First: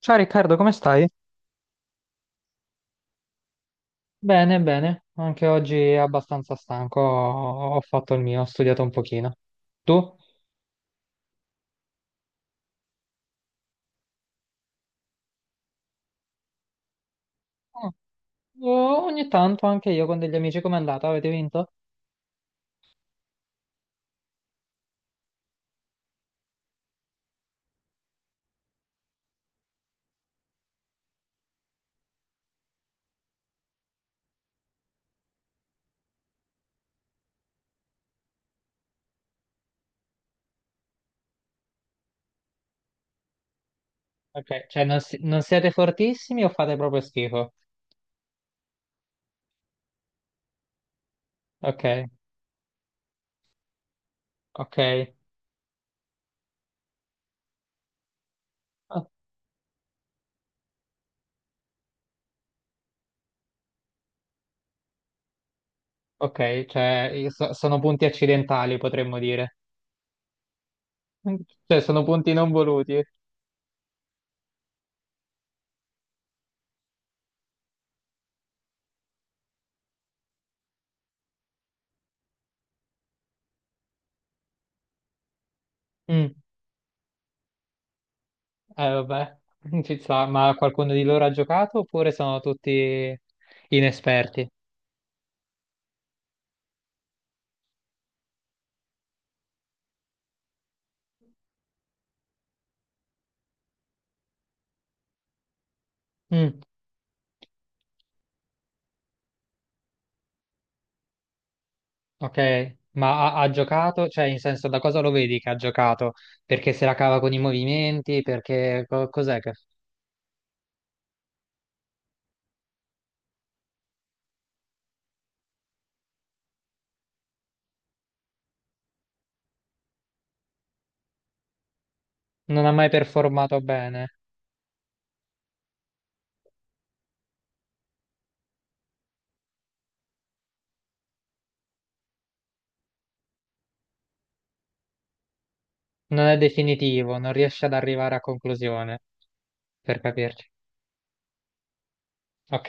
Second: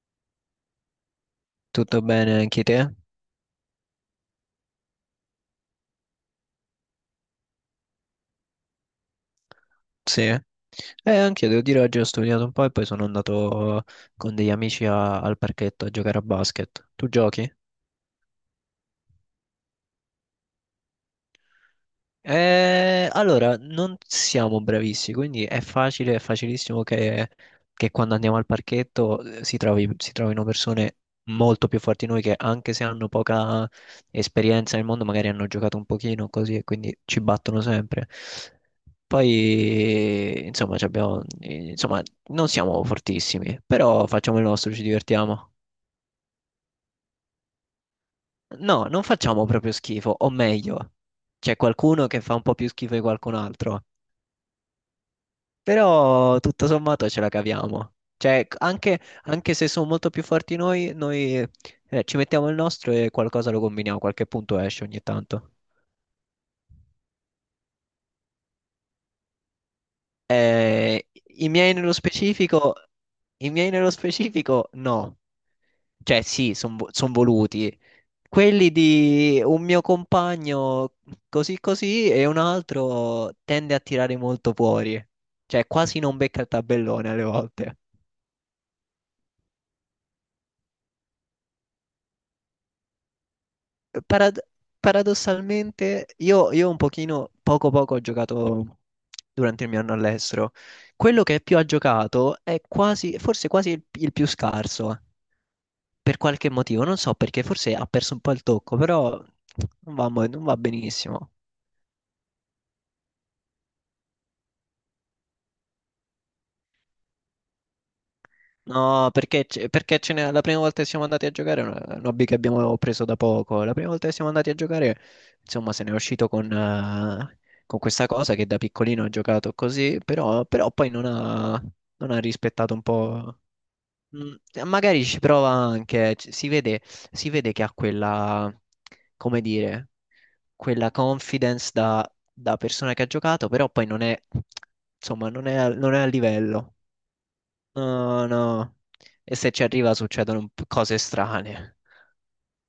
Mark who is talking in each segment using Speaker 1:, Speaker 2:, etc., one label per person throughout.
Speaker 1: Ciao Riccardo, come stai?
Speaker 2: Tutto bene anche te?
Speaker 1: Bene, bene, anche oggi è abbastanza stanco, ho fatto il mio, ho studiato un pochino. Tu? Oh,
Speaker 2: Sì. Anche io devo dire oggi ho studiato un po' e poi sono andato con degli amici al parchetto a giocare a basket. Tu giochi?
Speaker 1: Oh, ogni tanto anche io con degli amici, com'è andata? Avete vinto?
Speaker 2: Allora, non siamo bravissimi, quindi è facile, è facilissimo che quando andiamo al parchetto si trovino persone molto più forti di noi che, anche se hanno poca esperienza nel mondo, magari hanno giocato un pochino così, e quindi ci battono sempre. Poi, insomma, insomma, non siamo fortissimi, però facciamo il
Speaker 1: Ok,
Speaker 2: nostro, ci
Speaker 1: cioè non
Speaker 2: divertiamo.
Speaker 1: siete fortissimi o fate proprio schifo?
Speaker 2: No, non facciamo proprio schifo, o meglio, c'è
Speaker 1: Ok,
Speaker 2: qualcuno che fa un po' più schifo di qualcun altro.
Speaker 1: ok.
Speaker 2: Però tutto sommato ce la caviamo. Cioè, anche,
Speaker 1: Ah,
Speaker 2: anche se sono molto più forti noi, ci mettiamo il nostro e qualcosa lo combiniamo, qualche punto esce ogni tanto.
Speaker 1: ok, cioè io sono punti accidentali potremmo dire,
Speaker 2: Eh, i miei
Speaker 1: cioè
Speaker 2: nello
Speaker 1: sono punti non
Speaker 2: specifico,
Speaker 1: voluti.
Speaker 2: i miei nello specifico no. Cioè, sì, sono voluti. Quelli di un mio compagno così così, e un altro tende a tirare molto fuori. Cioè, quasi non
Speaker 1: Mm,
Speaker 2: becca il tabellone alle volte.
Speaker 1: eh vabbè, ci sta, ma qualcuno di loro ha giocato oppure sono tutti
Speaker 2: parad-
Speaker 1: inesperti?
Speaker 2: Paradossalmente, io un pochino, poco poco ho giocato durante il mio anno all'estero. Quello che più ha giocato è quasi, forse quasi il più scarso, eh. Per qualche
Speaker 1: Mm.
Speaker 2: motivo, non so perché, forse ha perso un po' il tocco, però non va, non va benissimo.
Speaker 1: Ok, ma ha giocato, cioè in senso da cosa lo vedi che ha giocato? Perché se la cava con i movimenti, perché
Speaker 2: No,
Speaker 1: cos'è
Speaker 2: perché,
Speaker 1: che
Speaker 2: perché la prima volta che siamo andati a giocare è un hobby che abbiamo preso da poco. La prima volta che siamo andati a giocare, insomma, se ne è uscito con questa cosa che da piccolino ha giocato così, però, poi non ha, non ha
Speaker 1: non ha
Speaker 2: rispettato un
Speaker 1: mai
Speaker 2: po'.
Speaker 1: performato bene?
Speaker 2: Mm, magari ci prova anche, si vede che ha come dire, quella confidence da, da persona che ha giocato, però poi non è, insomma, non è, non è a
Speaker 1: Non è
Speaker 2: livello.
Speaker 1: definitivo, non riesce ad arrivare a
Speaker 2: No, no.
Speaker 1: conclusione,
Speaker 2: E se ci arriva
Speaker 1: per
Speaker 2: succedono un
Speaker 1: capirci.
Speaker 2: cose strane.
Speaker 1: Ok,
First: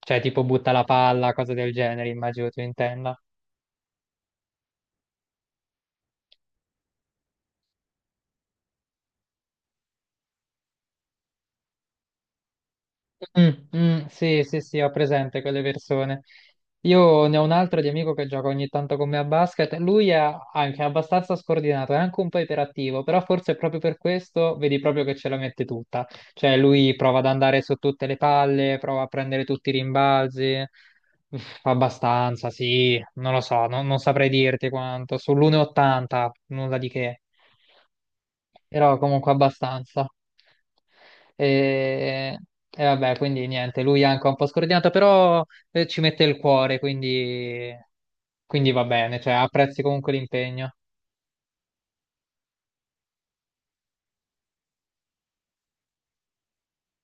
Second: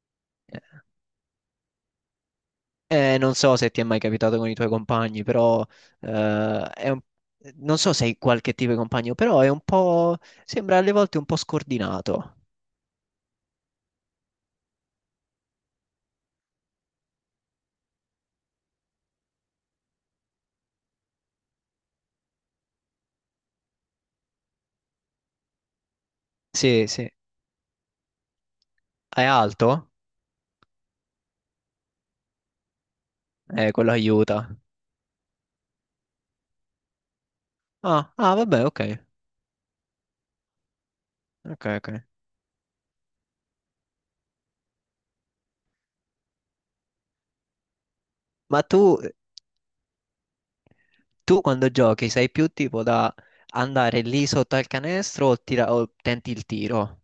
Speaker 1: cioè tipo butta la palla, cose del genere, immagino tu intenda.
Speaker 2: Non so se ti è mai capitato con i tuoi compagni, però eh, è un- non so se hai qualche tipo di compagno, però è un po'... sembra alle volte un po' scordinato.
Speaker 1: Mm, mm, sì, sì, sì, ho presente quelle persone. Io ne ho un altro di amico che gioca ogni tanto con me a basket. Lui è anche abbastanza scordinato, è anche un po' iperattivo, però forse proprio per questo vedi proprio che ce la mette tutta. Cioè,
Speaker 2: Sì,
Speaker 1: lui
Speaker 2: sì.
Speaker 1: prova ad andare su tutte le palle, prova a
Speaker 2: È
Speaker 1: prendere tutti i
Speaker 2: alto?
Speaker 1: rimbalzi. Uff, abbastanza, sì, non lo so,
Speaker 2: Quello
Speaker 1: non saprei
Speaker 2: aiuta.
Speaker 1: dirti quanto. Sull'1,80, nulla di che.
Speaker 2: Ah, ah, vabbè, ok.
Speaker 1: Però comunque abbastanza.
Speaker 2: Ok, ok.
Speaker 1: E, e vabbè, quindi niente, lui è anche un po' scordinato, però ci mette il cuore, quindi,
Speaker 2: Ma
Speaker 1: quindi
Speaker 2: tu,
Speaker 1: va bene, cioè apprezzi comunque l'impegno.
Speaker 2: tu quando giochi sei più tipo da andare lì sotto al canestro o, o tenti il tiro?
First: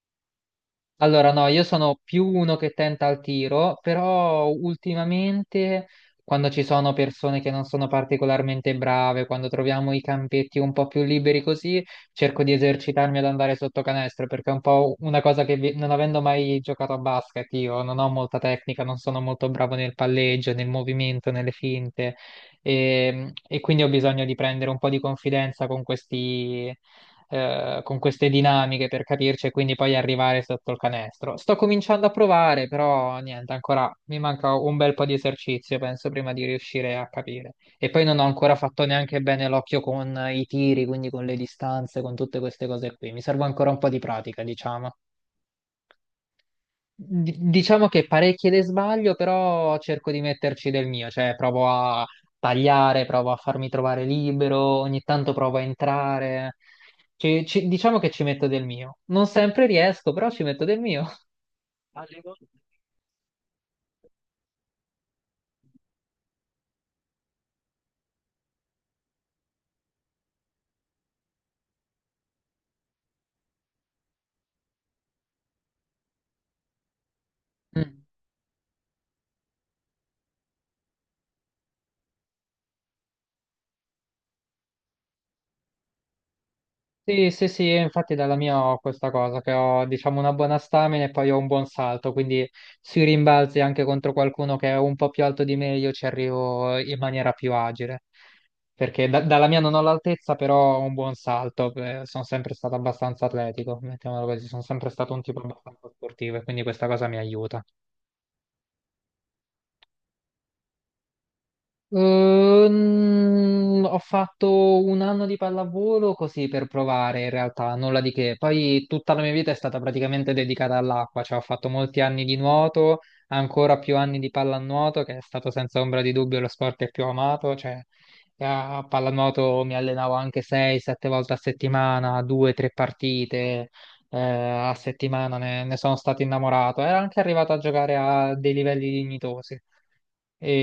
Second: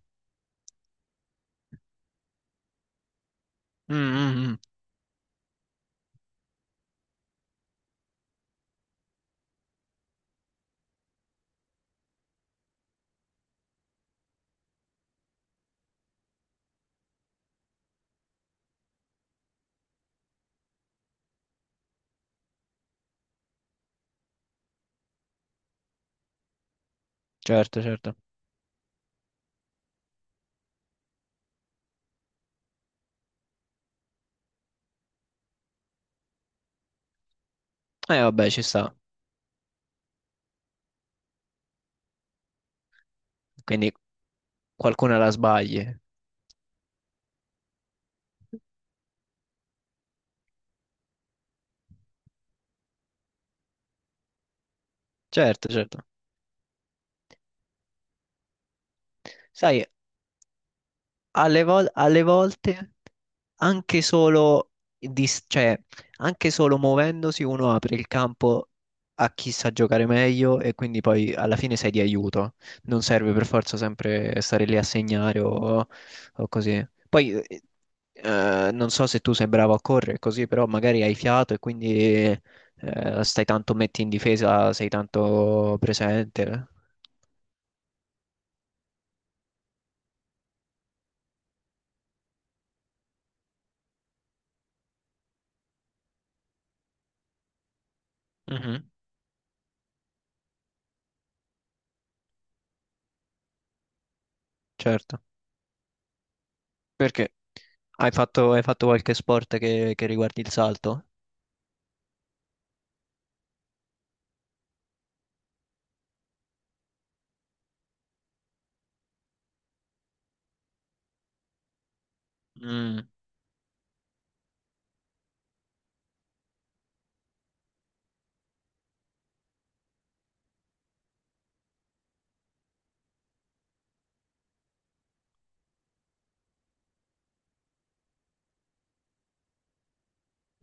Speaker 1: Allora, no, io sono più uno che tenta al tiro,
Speaker 2: Mm, mm,
Speaker 1: però
Speaker 2: mm.
Speaker 1: ultimamente quando ci sono persone che non sono particolarmente brave, quando troviamo i campetti un po' più liberi così, cerco di esercitarmi ad andare sotto canestro, perché è un po' una cosa che non avendo mai giocato a basket, io non ho molta tecnica, non sono molto bravo nel palleggio, nel movimento, nelle finte, e quindi ho bisogno di prendere un po' di confidenza con questi
Speaker 2: Certo,
Speaker 1: con
Speaker 2: certo.
Speaker 1: queste dinamiche per capirci e quindi poi arrivare sotto il canestro. Sto cominciando a provare, però niente, ancora mi manca un bel po' di esercizio, penso, prima di riuscire a capire. E poi non ho
Speaker 2: Vabbè,
Speaker 1: ancora
Speaker 2: ci
Speaker 1: fatto
Speaker 2: sta.
Speaker 1: neanche bene l'occhio con i tiri, quindi con le distanze, con tutte queste cose qui. Mi serve ancora un po'
Speaker 2: Quindi
Speaker 1: di pratica, diciamo.
Speaker 2: qualcuna la sbagli.
Speaker 1: Diciamo che parecchie le sbaglio, però cerco di metterci del mio, cioè provo a tagliare, provo a farmi trovare libero, ogni tanto provo a
Speaker 2: Certo, certo.
Speaker 1: entrare. Diciamo che ci metto del mio. Non sempre
Speaker 2: Sai,
Speaker 1: riesco, però ci metto del mio. Alle
Speaker 2: alle
Speaker 1: volte.
Speaker 2: volte anche cioè, anche solo muovendosi uno apre il campo a chi sa giocare meglio, e quindi poi alla fine sei di aiuto. Non serve per forza sempre stare lì a segnare, o così. Poi
Speaker 1: Mm.
Speaker 2: non so se tu sei bravo a correre così, però magari hai fiato, e quindi stai tanto, metti in difesa, sei tanto presente.
Speaker 1: Sì, sì, sì, io infatti dalla mia ho questa cosa, che ho diciamo una buona stamina e poi ho un buon salto, quindi sui rimbalzi anche contro qualcuno che è un po' più alto di me io ci arrivo in maniera più agile,
Speaker 2: Mhm.
Speaker 1: perché dalla mia non ho l'altezza, però ho un buon salto, sono sempre stato abbastanza atletico, mettiamolo così, sono sempre stato un
Speaker 2: Certo.
Speaker 1: tipo abbastanza sportivo e quindi questa cosa mi
Speaker 2: Perché?
Speaker 1: aiuta.
Speaker 2: Hai fatto qualche sport che riguardi il salto?
Speaker 1: Ho fatto un anno di pallavolo così per provare, in realtà, nulla di che. Poi tutta la mia vita è stata praticamente dedicata all'acqua, cioè ho fatto molti anni di nuoto,
Speaker 2: Mm.
Speaker 1: ancora più anni di pallanuoto, che è stato senza ombra di dubbio lo sport che più ho amato, cioè a pallanuoto mi allenavo anche 6-7 volte a settimana, 2-3 partite. A settimana ne sono stato innamorato. Era anche arrivato a giocare a dei livelli dignitosi.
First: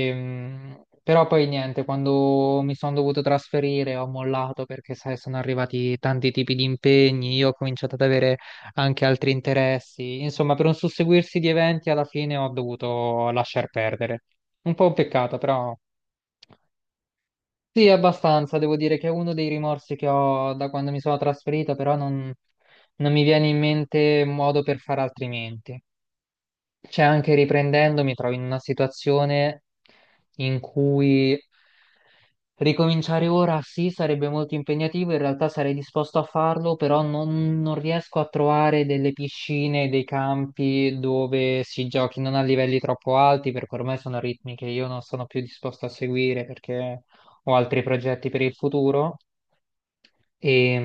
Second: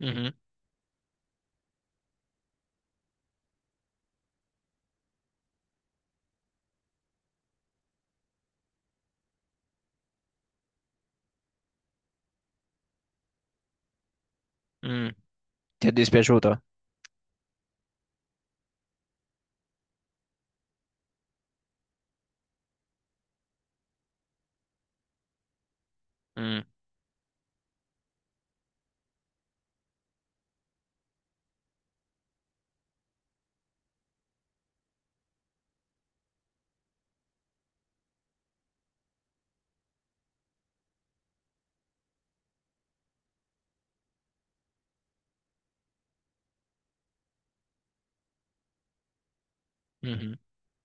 Speaker 2: Mhm.
Speaker 1: Però poi niente, quando mi sono dovuto trasferire ho mollato perché sai, sono arrivati tanti tipi di impegni, io ho cominciato ad avere anche altri interessi. Insomma, per un susseguirsi di eventi alla fine ho dovuto lasciar perdere. Un po' un
Speaker 2: Mm.
Speaker 1: peccato, però
Speaker 2: Ti è dispiaciuto?
Speaker 1: sì, abbastanza. Devo dire che è uno dei rimorsi che ho da quando mi sono trasferito, però non mi viene in mente un modo per fare altrimenti.
Speaker 2: Mm.
Speaker 1: Cioè, anche riprendendo, mi trovo in una situazione in cui ricominciare ora sì, sarebbe molto impegnativo, in realtà sarei disposto a farlo, però non riesco a trovare delle piscine, dei campi dove si giochi non a livelli troppo alti, perché ormai sono ritmi che io non sono più disposto a seguire perché ho altri progetti per il futuro
Speaker 2: Mhm.
Speaker 1: e,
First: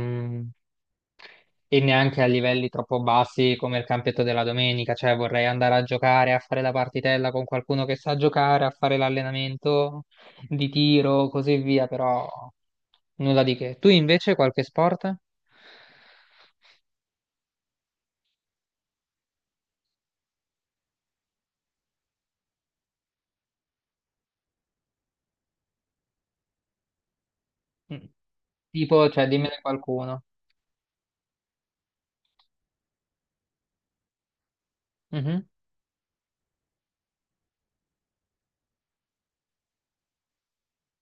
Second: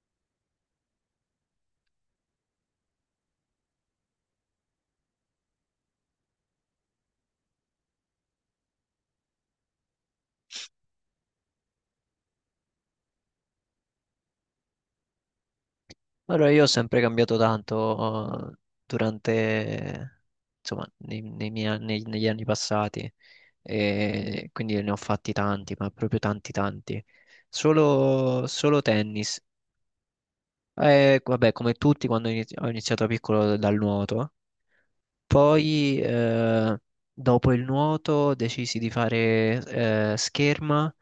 Speaker 1: e neanche a livelli troppo bassi come il campetto della domenica, cioè vorrei andare a giocare, a fare la partitella con qualcuno che sa giocare, a fare l'allenamento di tiro, così via, però... Nulla di che. Tu invece qualche sport?
Speaker 2: Allora, io ho sempre cambiato tanto durante, insomma, negli anni passati, e quindi ne ho fatti tanti, ma proprio tanti, tanti.
Speaker 1: Mm.
Speaker 2: Solo, solo
Speaker 1: Tipo, cioè,
Speaker 2: tennis.
Speaker 1: dimmene qualcuno.
Speaker 2: Vabbè, come tutti, quando ho iniziato piccolo dal nuoto.
Speaker 1: Mhm.
Speaker 2: Poi, dopo il nuoto, decisi di fare scherma,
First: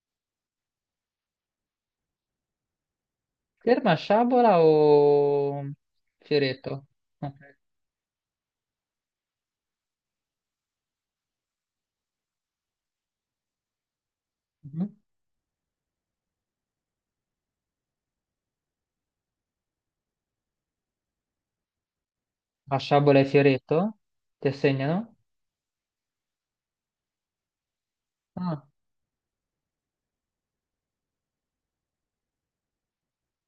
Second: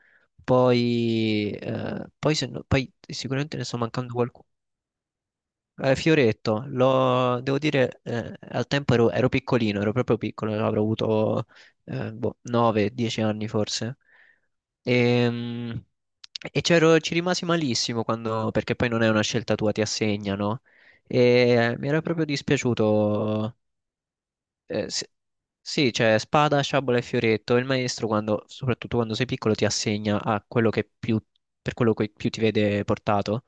Speaker 2: poi, poi se no- poi sicuramente ne sto
Speaker 1: Ferma a
Speaker 2: mancando qualcuno.
Speaker 1: sciabola o
Speaker 2: Fioretto.
Speaker 1: fioretto? Ok.
Speaker 2: Devo dire, al tempo ero, ero piccolino, ero proprio piccolo, avrò avuto boh, 9-10 anni forse.
Speaker 1: Mhm.
Speaker 2: Ehm, ci rimasi malissimo quando, perché poi non è una scelta tua, ti assegnano. E mi era proprio
Speaker 1: A sciabola e
Speaker 2: dispiaciuto.
Speaker 1: fioretto? Ti
Speaker 2: Eh, sì,
Speaker 1: assegnano?
Speaker 2: sì, c'è spada, sciabola e fioretto. Il maestro,
Speaker 1: Ah,
Speaker 2: soprattutto quando sei piccolo, ti assegna a quello che per quello che più ti vede portato.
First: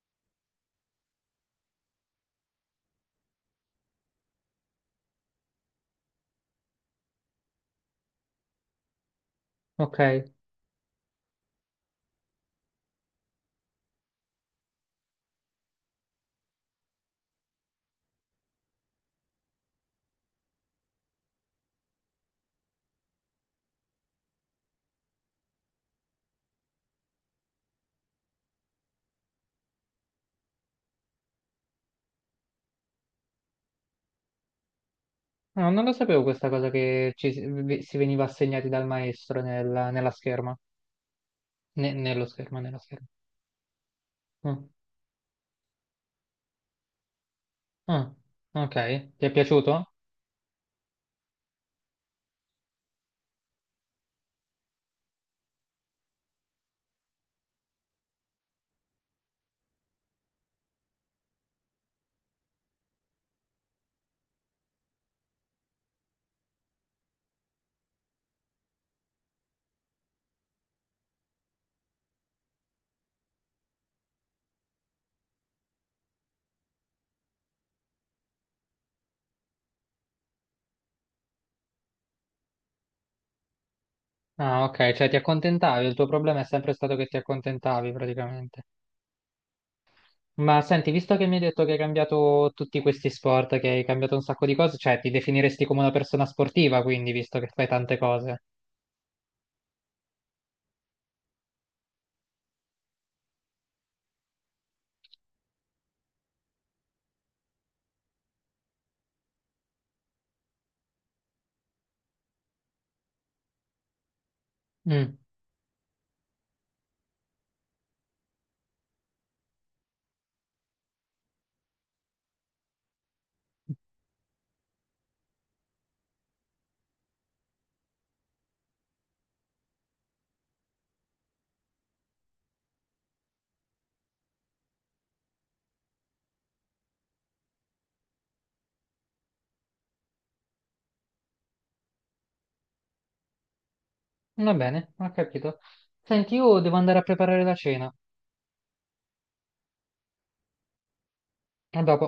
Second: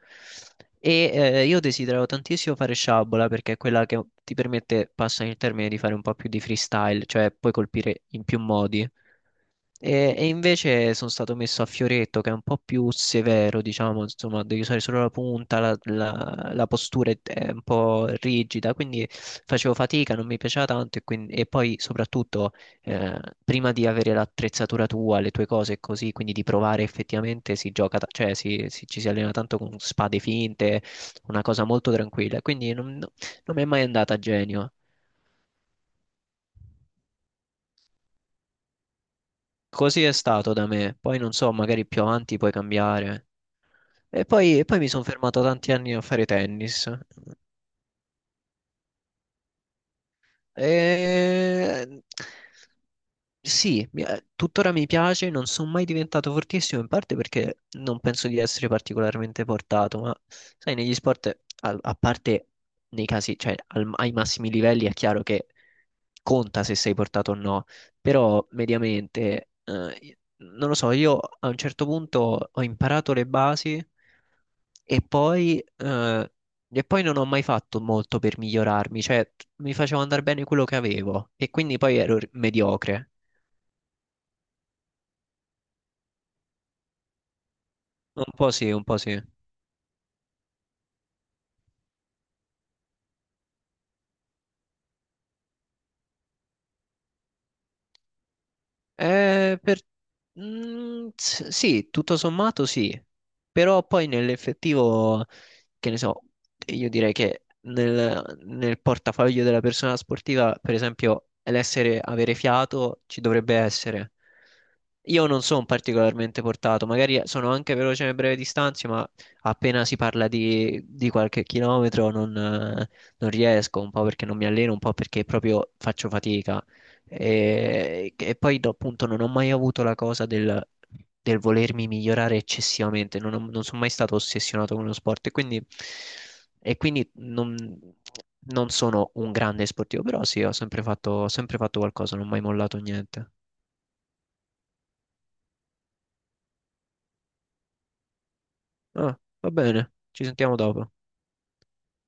Speaker 2: E io desideravo tantissimo fare sciabola, perché è quella che ti permette, passami il termine, di fare un po' più di freestyle, cioè puoi colpire in più modi.
Speaker 1: ok.
Speaker 2: E invece sono stato messo a fioretto, che è un po' più severo, diciamo, insomma, devi usare solo la punta, la postura è un po' rigida, quindi facevo fatica, non mi piaceva tanto, e quindi, e poi soprattutto prima di avere l'attrezzatura tua, le tue cose e così, quindi di provare effettivamente si gioca, cioè ci si allena tanto con spade finte, una cosa molto tranquilla, quindi non, non mi è mai andata a genio.
Speaker 1: No, non lo sapevo questa cosa che ci si si veniva assegnati dal maestro
Speaker 2: Così
Speaker 1: nella
Speaker 2: è stato
Speaker 1: scherma.
Speaker 2: da me, poi non so, magari più avanti puoi
Speaker 1: Nello schermo.
Speaker 2: cambiare. E
Speaker 1: Mm.
Speaker 2: poi mi sono fermato tanti anni a fare tennis.
Speaker 1: Ah, ok. Ti è piaciuto?
Speaker 2: E... sì, tuttora mi piace, non sono mai diventato fortissimo, in parte perché non penso di essere particolarmente portato, ma sai, negli sport, a parte nei casi, cioè ai massimi livelli è chiaro che conta se sei portato o no, però mediamente, non lo so, io a un certo punto ho imparato le basi, e poi, eh, e poi non ho mai fatto molto per migliorarmi, cioè mi facevo andare bene quello che avevo, e quindi poi ero mediocre.
Speaker 1: Ah, ok, cioè ti accontentavi, il tuo problema è sempre stato che ti accontentavi
Speaker 2: Un po'
Speaker 1: praticamente.
Speaker 2: sì, un po' sì.
Speaker 1: Ma senti, visto che mi hai detto che hai cambiato tutti questi sport, che hai cambiato un sacco di cose, cioè ti definiresti come una persona sportiva, quindi, visto che fai tante cose.
Speaker 2: Per... mm, sì, tutto sommato sì, però poi nell'effettivo, che ne so, io direi che nel portafoglio della persona sportiva, per esempio, avere fiato ci dovrebbe essere.
Speaker 1: Mm,
Speaker 2: Io non sono particolarmente portato, magari sono anche veloce nelle brevi distanze, ma appena si parla di qualche chilometro non, non riesco, un po' perché non mi alleno, un po' perché proprio faccio fatica. E poi appunto non ho mai avuto la cosa del volermi migliorare eccessivamente, non sono mai stato ossessionato con lo sport, e quindi non, non sono un grande sportivo, però sì, ho sempre fatto qualcosa, non ho mai mollato niente.
Speaker 1: va bene, ho capito. Senti, io devo andare a preparare la cena.
Speaker 2: Ah, va bene, ci sentiamo dopo.
Speaker 1: A dopo.